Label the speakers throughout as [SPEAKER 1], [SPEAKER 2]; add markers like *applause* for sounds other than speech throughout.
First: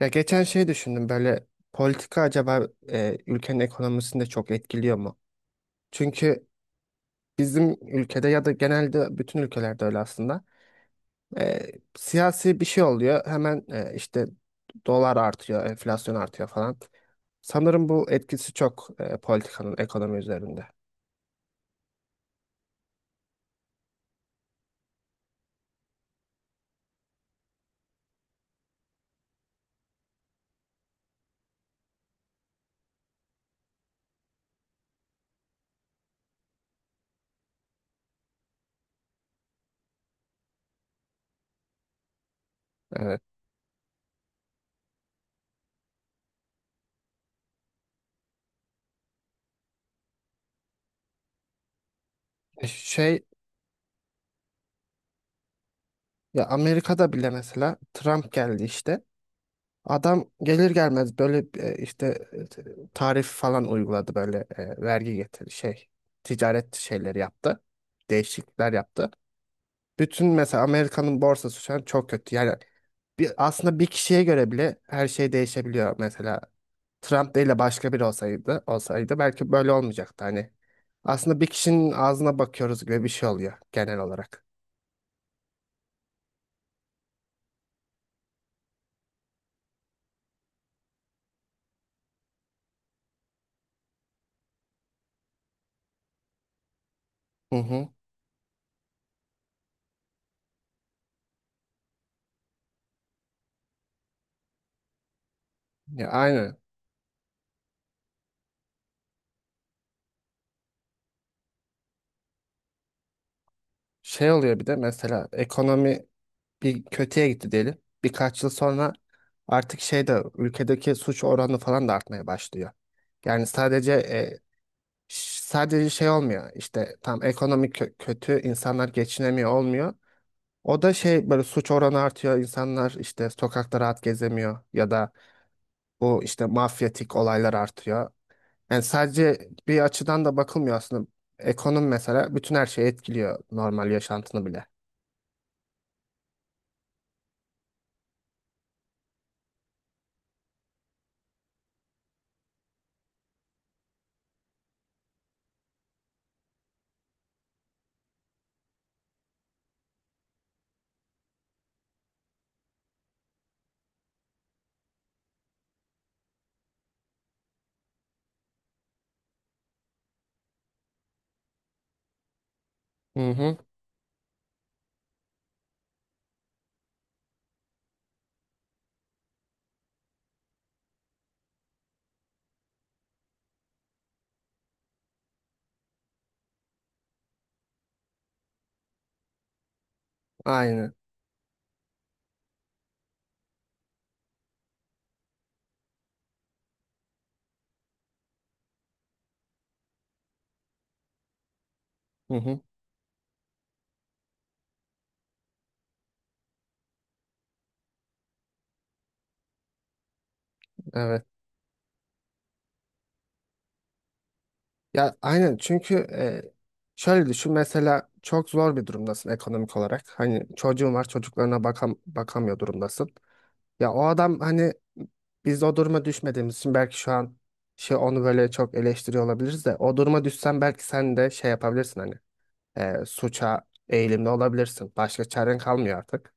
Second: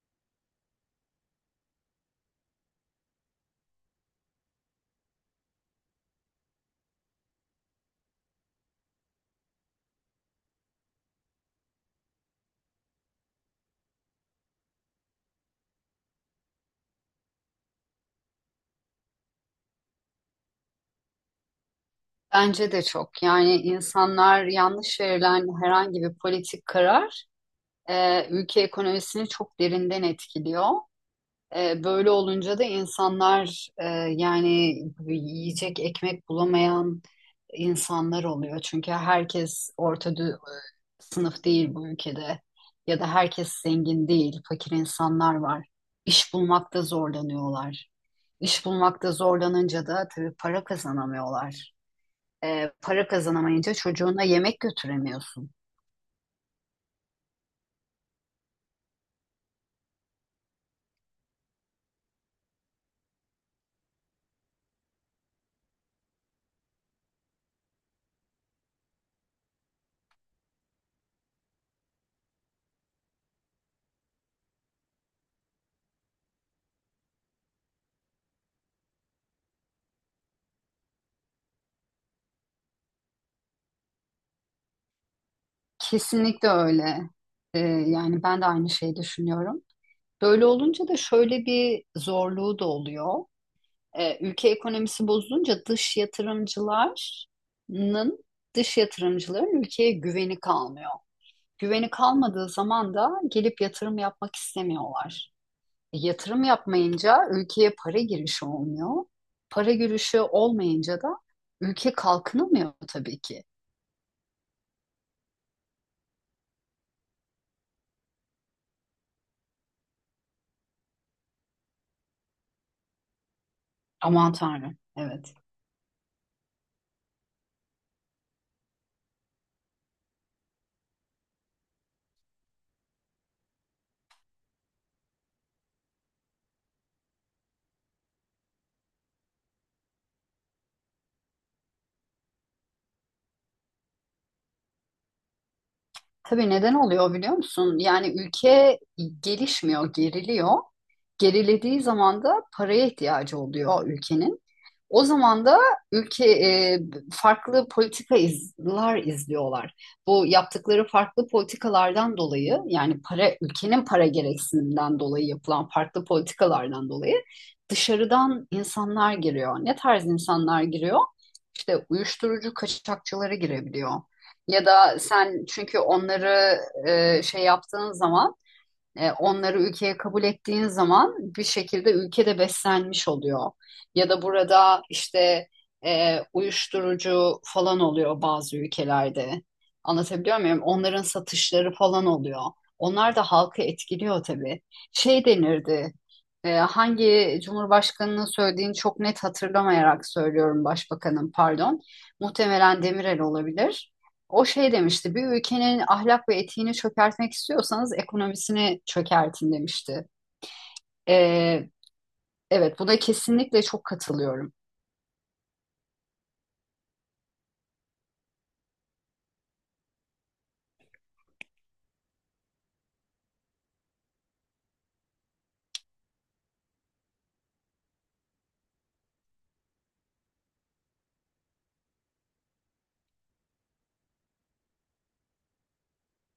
[SPEAKER 1] Ya geçen şey düşündüm böyle politika acaba ülkenin ekonomisini de çok etkiliyor mu? Çünkü bizim ülkede ya da genelde bütün ülkelerde öyle aslında. e, Siyasi bir şey oluyor hemen işte dolar artıyor, enflasyon artıyor falan. Sanırım bu etkisi çok politikanın ekonomi üzerinde.
[SPEAKER 2] Bence de çok. Yani insanlar yanlış verilen herhangi bir politik karar ülke ekonomisini çok derinden etkiliyor. Böyle olunca da insanlar yani yiyecek ekmek bulamayan insanlar oluyor. Çünkü herkes sınıf değil bu ülkede ya da
[SPEAKER 1] Evet.
[SPEAKER 2] herkes zengin değil, fakir insanlar var. İş bulmakta zorlanıyorlar. İş bulmakta zorlanınca da tabii para kazanamıyorlar. Para
[SPEAKER 1] Şey
[SPEAKER 2] kazanamayınca çocuğuna yemek götüremiyorsun.
[SPEAKER 1] ya Amerika'da bile mesela Trump geldi işte. Adam gelir gelmez böyle işte tarif falan uyguladı böyle vergi getir şey ticaret şeyleri yaptı. Değişiklikler yaptı. Bütün mesela Amerika'nın borsası şu an çok kötü. Yani bir, aslında bir kişiye göre bile her şey değişebiliyor. Mesela Trump değil de başka biri olsaydı belki böyle olmayacaktı hani. Aslında bir kişinin ağzına bakıyoruz gibi bir şey oluyor genel olarak.
[SPEAKER 2] Kesinlikle öyle. Yani ben de aynı şeyi düşünüyorum. Böyle olunca da şöyle bir zorluğu da oluyor. Ülke ekonomisi bozulunca dış
[SPEAKER 1] Hı hı.
[SPEAKER 2] yatırımcıların dış yatırımcıların ülkeye güveni kalmıyor. Güveni kalmadığı zaman da gelip yatırım yapmak istemiyorlar.
[SPEAKER 1] Ya
[SPEAKER 2] Yatırım
[SPEAKER 1] aynı
[SPEAKER 2] yapmayınca ülkeye para girişi olmuyor. Para girişi olmayınca da ülke kalkınamıyor tabii ki.
[SPEAKER 1] şey oluyor bir de mesela ekonomi bir kötüye gitti diyelim. Birkaç yıl sonra artık şey de ülkedeki suç oranı falan da artmaya başlıyor. Yani sadece
[SPEAKER 2] Aman Tanrım. Evet.
[SPEAKER 1] şey olmuyor. İşte tam ekonomik kötü insanlar geçinemiyor olmuyor. O da şey böyle suç oranı artıyor. İnsanlar işte sokakta rahat gezemiyor ya da bu işte mafyatik olaylar artıyor. Yani sadece bir açıdan da bakılmıyor aslında. Ekonomi mesela bütün her şeyi etkiliyor normal yaşantını bile.
[SPEAKER 2] Tabii neden oluyor biliyor musun? Yani ülke gelişmiyor, geriliyor. Gerilediği zaman da paraya ihtiyacı oluyor ülkenin. O zaman da ülke farklı politikalar izliyorlar. Bu yaptıkları farklı politikalardan dolayı yani para ülkenin para gereksinimden dolayı yapılan farklı politikalardan dolayı dışarıdan insanlar giriyor. Ne tarz insanlar giriyor? İşte uyuşturucu
[SPEAKER 1] Hı
[SPEAKER 2] kaçakçıları
[SPEAKER 1] hı.
[SPEAKER 2] girebiliyor. Ya da sen çünkü onları şey yaptığın zaman, onları ülkeye kabul ettiğin zaman bir şekilde ülkede beslenmiş oluyor. Ya da burada işte uyuşturucu falan oluyor bazı ülkelerde. Anlatabiliyor muyum?
[SPEAKER 1] Aynı.
[SPEAKER 2] Onların satışları falan oluyor. Onlar da halkı etkiliyor tabii. Şey denirdi. Hangi cumhurbaşkanının söylediğini çok net hatırlamayarak söylüyorum, başbakanım pardon.
[SPEAKER 1] Hı hı.
[SPEAKER 2] Muhtemelen Demirel olabilir. O şey demişti, bir ülkenin ahlak ve etiğini çökertmek istiyorsanız ekonomisini çökertin demişti.
[SPEAKER 1] Evet.
[SPEAKER 2] Ee, evet, bu da kesinlikle çok katılıyorum.
[SPEAKER 1] Ya aynen çünkü şöyle düşün mesela çok zor bir durumdasın ekonomik olarak. Hani çocuğun var çocuklarına bakamıyor durumdasın. Ya o adam hani biz o duruma düşmediğimiz için belki şu an şey onu böyle çok eleştiriyor olabiliriz de o duruma düşsen belki sen de şey yapabilirsin hani suça eğilimli olabilirsin. Başka çaren kalmıyor artık.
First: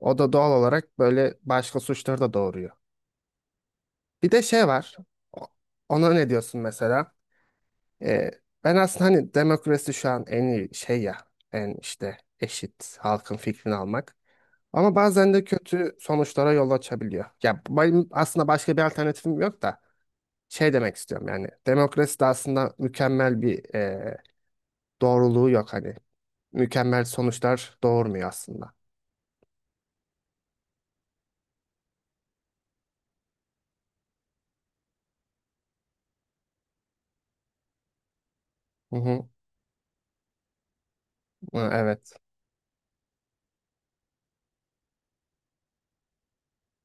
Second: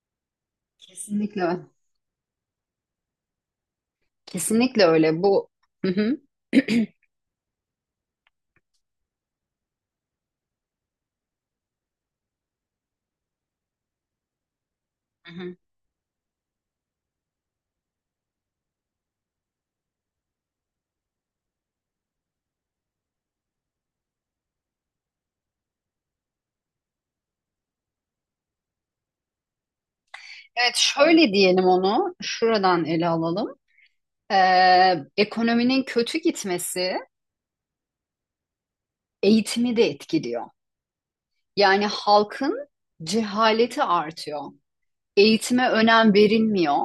[SPEAKER 1] O da doğal olarak böyle
[SPEAKER 2] Kesinlikle.
[SPEAKER 1] başka suçları da doğuruyor. Bir de şey
[SPEAKER 2] Kesinlikle
[SPEAKER 1] var.
[SPEAKER 2] öyle.
[SPEAKER 1] O-
[SPEAKER 2] Hı
[SPEAKER 1] Ona
[SPEAKER 2] hı.
[SPEAKER 1] ne diyorsun mesela? Ee, Ben aslında hani demokrasi şu an en iyi şey ya, en işte eşit halkın fikrini almak. Ama
[SPEAKER 2] Hı
[SPEAKER 1] bazen de
[SPEAKER 2] hı.
[SPEAKER 1] kötü sonuçlara yol açabiliyor. Ya benim aslında başka bir alternatifim yok da şey demek istiyorum yani demokrasi de aslında mükemmel bir doğruluğu yok hani mükemmel sonuçlar doğurmuyor aslında.
[SPEAKER 2] Evet, şöyle diyelim onu, şuradan ele alalım. Ekonominin kötü gitmesi
[SPEAKER 1] Hı hı.
[SPEAKER 2] eğitimi de etkiliyor.
[SPEAKER 1] Hı,
[SPEAKER 2] Yani
[SPEAKER 1] evet.
[SPEAKER 2] halkın cehaleti artıyor. Eğitime önem verilmiyor.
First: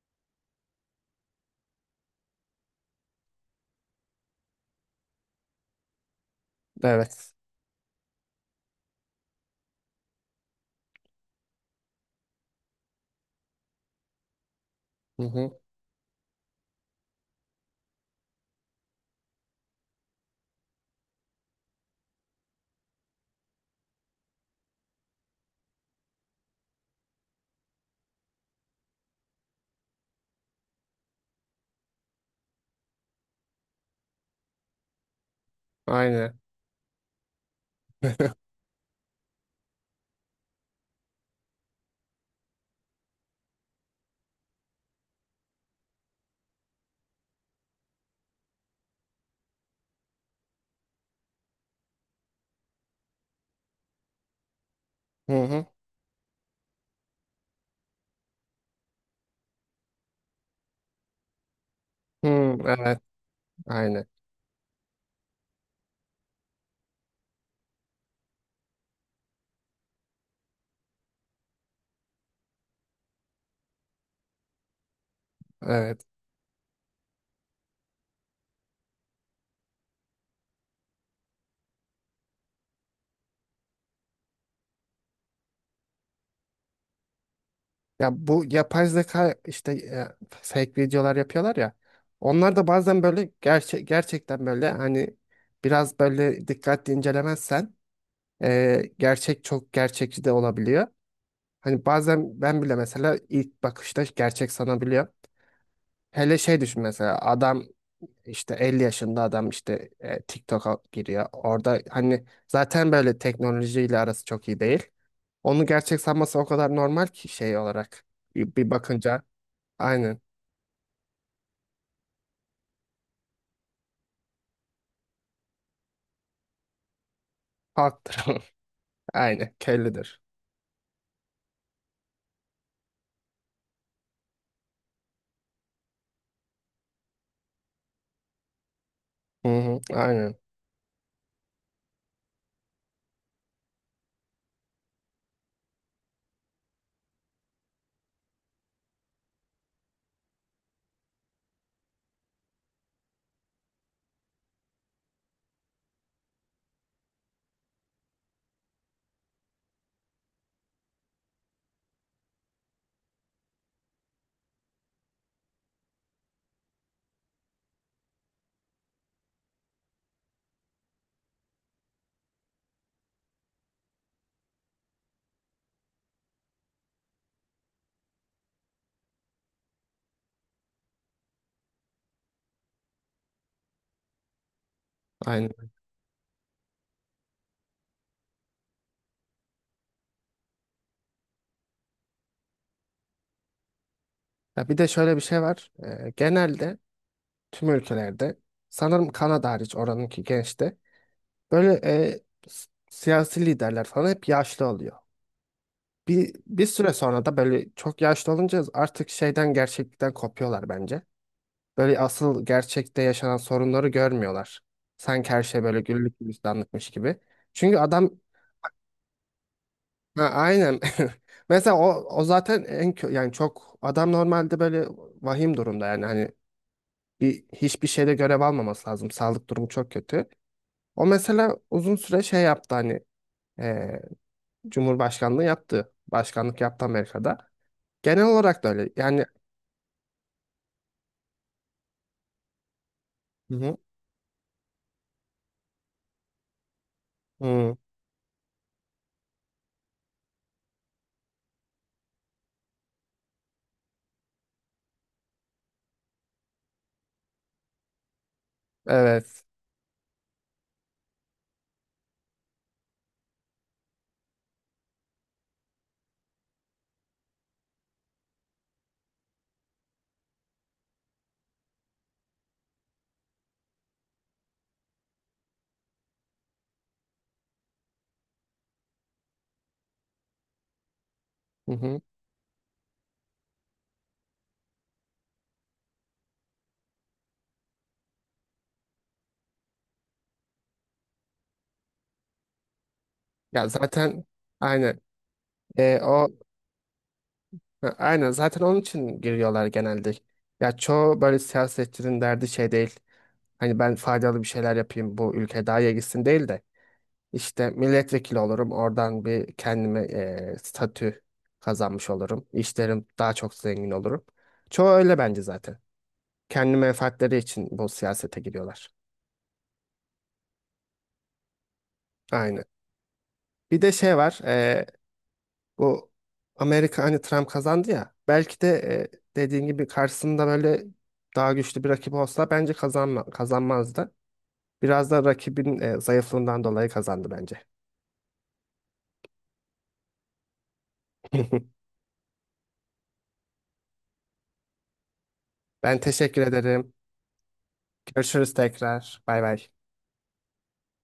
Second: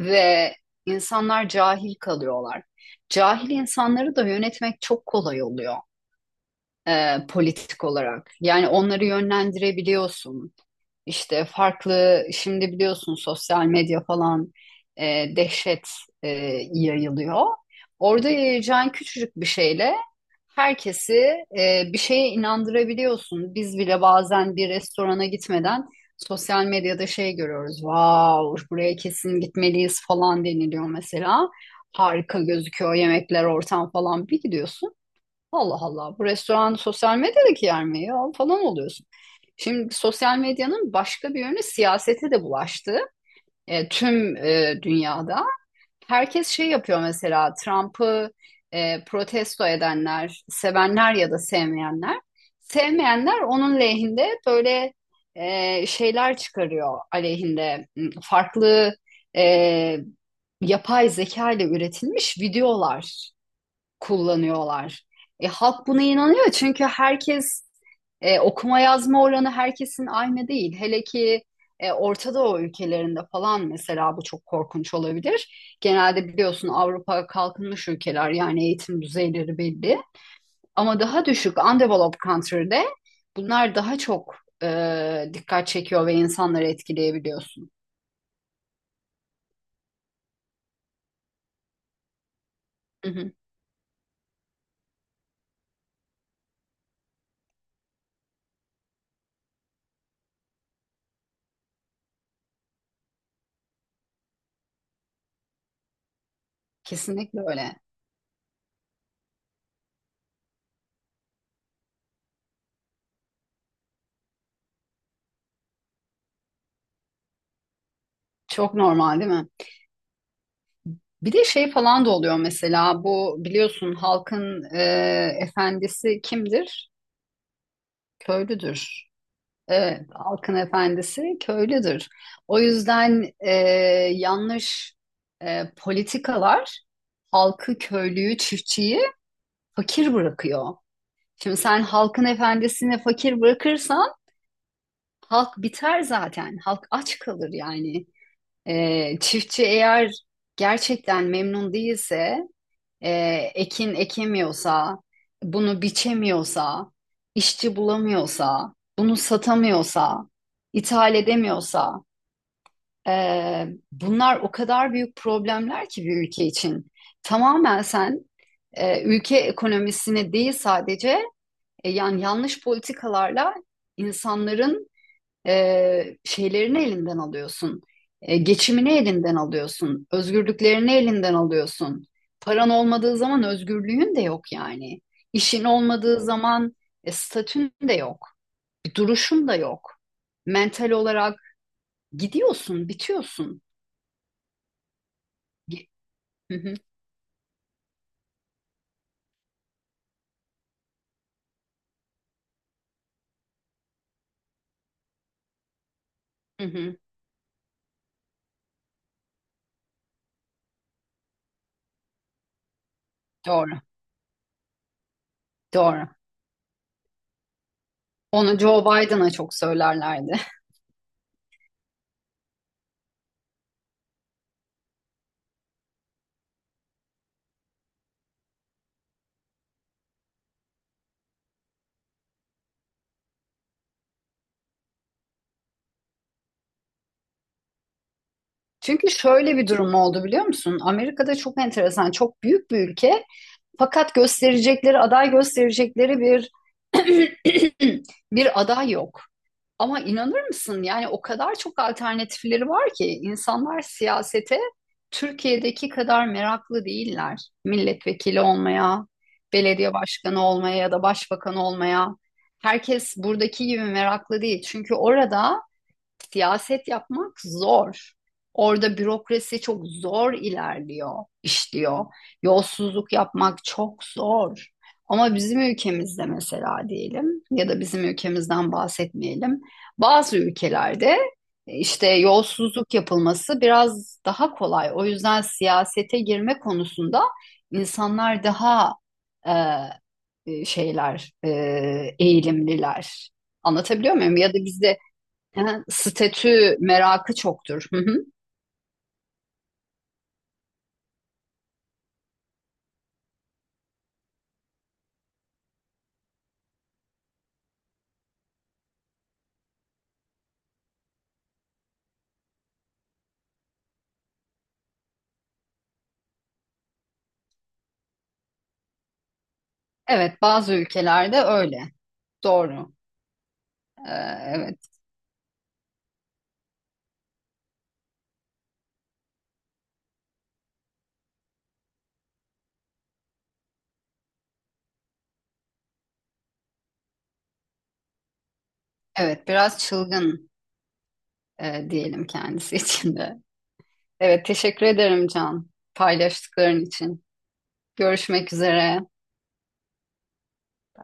[SPEAKER 2] Ve insanlar cahil kalıyorlar. Cahil insanları da yönetmek çok kolay oluyor,
[SPEAKER 1] Evet.
[SPEAKER 2] politik olarak. Yani onları yönlendirebiliyorsun. İşte farklı şimdi biliyorsun sosyal medya falan
[SPEAKER 1] Hı hı.
[SPEAKER 2] dehşet e, yayılıyor. Orada yayacağın küçücük bir şeyle herkesi bir şeye inandırabiliyorsun. Biz bile bazen bir restorana gitmeden sosyal medyada şey görüyoruz. Wow, buraya kesin gitmeliyiz falan deniliyor mesela. Harika gözüküyor yemekler, ortam falan, bir gidiyorsun. Allah Allah, bu
[SPEAKER 1] Aynen.
[SPEAKER 2] restoran sosyal medyadaki yer mi ya falan oluyorsun. Şimdi sosyal medyanın başka bir yönü siyasete de bulaştı. Tüm dünyada herkes şey yapıyor, mesela Trump'ı protesto edenler, sevenler ya da sevmeyenler. Sevmeyenler onun lehinde böyle
[SPEAKER 1] Hı hı.
[SPEAKER 2] şeyler çıkarıyor, aleyhinde farklı e, yapay zeka ile
[SPEAKER 1] Hı,
[SPEAKER 2] üretilmiş
[SPEAKER 1] evet.
[SPEAKER 2] videolar
[SPEAKER 1] Aynen.
[SPEAKER 2] kullanıyorlar. Halk buna inanıyor çünkü herkes okuma yazma oranı herkesin aynı değil. Hele ki Orta Doğu ülkelerinde falan mesela bu çok korkunç olabilir.
[SPEAKER 1] Evet.
[SPEAKER 2] Genelde biliyorsun Avrupa kalkınmış ülkeler, yani eğitim düzeyleri belli. Ama daha düşük undeveloped country'de bunlar daha çok dikkat çekiyor ve insanları etkileyebiliyorsun.
[SPEAKER 1] Ya bu yapay zeka işte fake videolar yapıyorlar ya. Onlar da bazen
[SPEAKER 2] Hı
[SPEAKER 1] böyle
[SPEAKER 2] hı.
[SPEAKER 1] gerçek gerçekten böyle hani biraz böyle dikkatli incelemezsen gerçek çok gerçekçi de olabiliyor. Hani bazen ben bile mesela ilk bakışta gerçek sanabiliyor. Hele şey düşün mesela
[SPEAKER 2] Kesinlikle
[SPEAKER 1] adam
[SPEAKER 2] öyle.
[SPEAKER 1] işte 50 yaşında adam işte TikTok'a giriyor. Orada hani zaten böyle teknolojiyle arası çok iyi değil. Onu gerçek sanması o kadar normal ki şey olarak bir
[SPEAKER 2] Çok normal
[SPEAKER 1] bakınca.
[SPEAKER 2] değil mi?
[SPEAKER 1] Aynen.
[SPEAKER 2] Bir de şey falan da oluyor mesela, bu biliyorsun halkın efendisi kimdir?
[SPEAKER 1] Halktır.
[SPEAKER 2] Köylüdür.
[SPEAKER 1] *laughs* Aynen.
[SPEAKER 2] Evet,
[SPEAKER 1] Kellidir.
[SPEAKER 2] halkın efendisi köylüdür. O yüzden yanlış politikalar halkı, köylüyü, çiftçiyi
[SPEAKER 1] Hı hı.
[SPEAKER 2] fakir
[SPEAKER 1] Aynen.
[SPEAKER 2] bırakıyor. Şimdi sen halkın efendisini fakir bırakırsan halk biter zaten. Halk aç kalır yani. Çiftçi eğer gerçekten memnun değilse, e, ekin ekemiyorsa, bunu biçemiyorsa, işçi bulamıyorsa, bunu satamıyorsa, ithal edemiyorsa, e, bunlar o kadar büyük problemler ki bir ülke için. Tamamen sen ülke ekonomisini değil sadece, yani yanlış politikalarla insanların şeylerini elinden alıyorsun. Geçimini elinden alıyorsun. Özgürlüklerini elinden alıyorsun. Paran olmadığı zaman özgürlüğün de yok yani. İşin
[SPEAKER 1] Aynen.
[SPEAKER 2] olmadığı zaman statün de yok. Bir duruşun da yok. Mental olarak gidiyorsun, bitiyorsun.
[SPEAKER 1] Ya bir de şöyle bir şey var.
[SPEAKER 2] Ge- Hı hı,
[SPEAKER 1] Genelde tüm ülkelerde sanırım Kanada hariç oranınki gençte böyle siyasi liderler falan hep yaşlı oluyor. Bir,
[SPEAKER 2] hı
[SPEAKER 1] bir süre
[SPEAKER 2] hı.
[SPEAKER 1] sonra da böyle çok yaşlı olunca artık şeyden gerçeklikten kopuyorlar bence. Böyle asıl gerçekte yaşanan
[SPEAKER 2] Doğru,
[SPEAKER 1] sorunları görmüyorlar. Sanki her şey böyle
[SPEAKER 2] doğru.
[SPEAKER 1] güllük gülistanlıkmış gibi. Çünkü adam.
[SPEAKER 2] Onu Joe Biden'a çok
[SPEAKER 1] Ha,
[SPEAKER 2] söylerlerdi.
[SPEAKER 1] aynen. *laughs* Mesela o zaten yani çok adam normalde böyle vahim durumda yani hani hiçbir şeyde görev almaması lazım. Sağlık durumu çok kötü. O mesela uzun süre şey yaptı hani e, Cumhurbaşkanlığı yaptı. Başkanlık yaptı Amerika'da. Genel olarak da
[SPEAKER 2] *laughs*
[SPEAKER 1] öyle.
[SPEAKER 2] Çünkü
[SPEAKER 1] Yani
[SPEAKER 2] şöyle bir durum oldu biliyor musun? Amerika'da çok enteresan, çok büyük bir ülke.
[SPEAKER 1] hı hı,
[SPEAKER 2] Fakat gösterecekleri, aday gösterecekleri bir
[SPEAKER 1] hı,
[SPEAKER 2] *clears throat* *laughs* bir aday yok. Ama inanır mısın? Yani o kadar çok alternatifleri var ki, insanlar siyasete Türkiye'deki kadar meraklı değiller. Milletvekili olmaya,
[SPEAKER 1] evet.
[SPEAKER 2] belediye başkanı olmaya ya da başbakan olmaya. Herkes buradaki gibi meraklı değil. Çünkü orada siyaset yapmak zor. Orada bürokrasi çok zor ilerliyor, işliyor. Yolsuzluk yapmak çok zor. Ama bizim ülkemizde mesela diyelim, ya da bizim ülkemizden bahsetmeyelim. Bazı ülkelerde
[SPEAKER 1] Hı hı.
[SPEAKER 2] işte yolsuzluk yapılması biraz daha kolay. O yüzden siyasete girme konusunda insanlar daha e, e, şeyler, e, eğilimliler.
[SPEAKER 1] Ya
[SPEAKER 2] Anlatabiliyor
[SPEAKER 1] zaten
[SPEAKER 2] muyum? Ya da bizde.
[SPEAKER 1] aynen.
[SPEAKER 2] Ha,
[SPEAKER 1] O
[SPEAKER 2] statü merakı çoktur.
[SPEAKER 1] ha,
[SPEAKER 2] Hı hı.
[SPEAKER 1] aynen zaten onun için giriyorlar genelde. Ya çoğu böyle siyasetçinin derdi şey değil. Hani ben faydalı bir şeyler yapayım bu ülke daha iyi gitsin değil de işte milletvekili olurum oradan bir kendime statü kazanmış olurum. İşlerim daha çok zengin olurum. Çoğu öyle bence zaten. Kendi menfaatleri için bu siyasete giriyorlar.
[SPEAKER 2] Evet, bazı ülkelerde öyle.
[SPEAKER 1] Aynen.
[SPEAKER 2] Doğru.
[SPEAKER 1] Bir de
[SPEAKER 2] Ee,
[SPEAKER 1] şey var
[SPEAKER 2] evet,
[SPEAKER 1] bu Amerika hani Trump kazandı ya belki de dediğin gibi karşısında böyle daha güçlü bir rakip olsa bence kazanmazdı. Biraz da rakibin zayıflığından dolayı kazandı bence.
[SPEAKER 2] evet, biraz çılgın
[SPEAKER 1] *laughs*
[SPEAKER 2] diyelim kendisi için de. Evet, teşekkür ederim Can,
[SPEAKER 1] Ben teşekkür
[SPEAKER 2] paylaştıkların
[SPEAKER 1] ederim.
[SPEAKER 2] için. Görüşmek
[SPEAKER 1] Görüşürüz
[SPEAKER 2] üzere.
[SPEAKER 1] tekrar. Bay bay.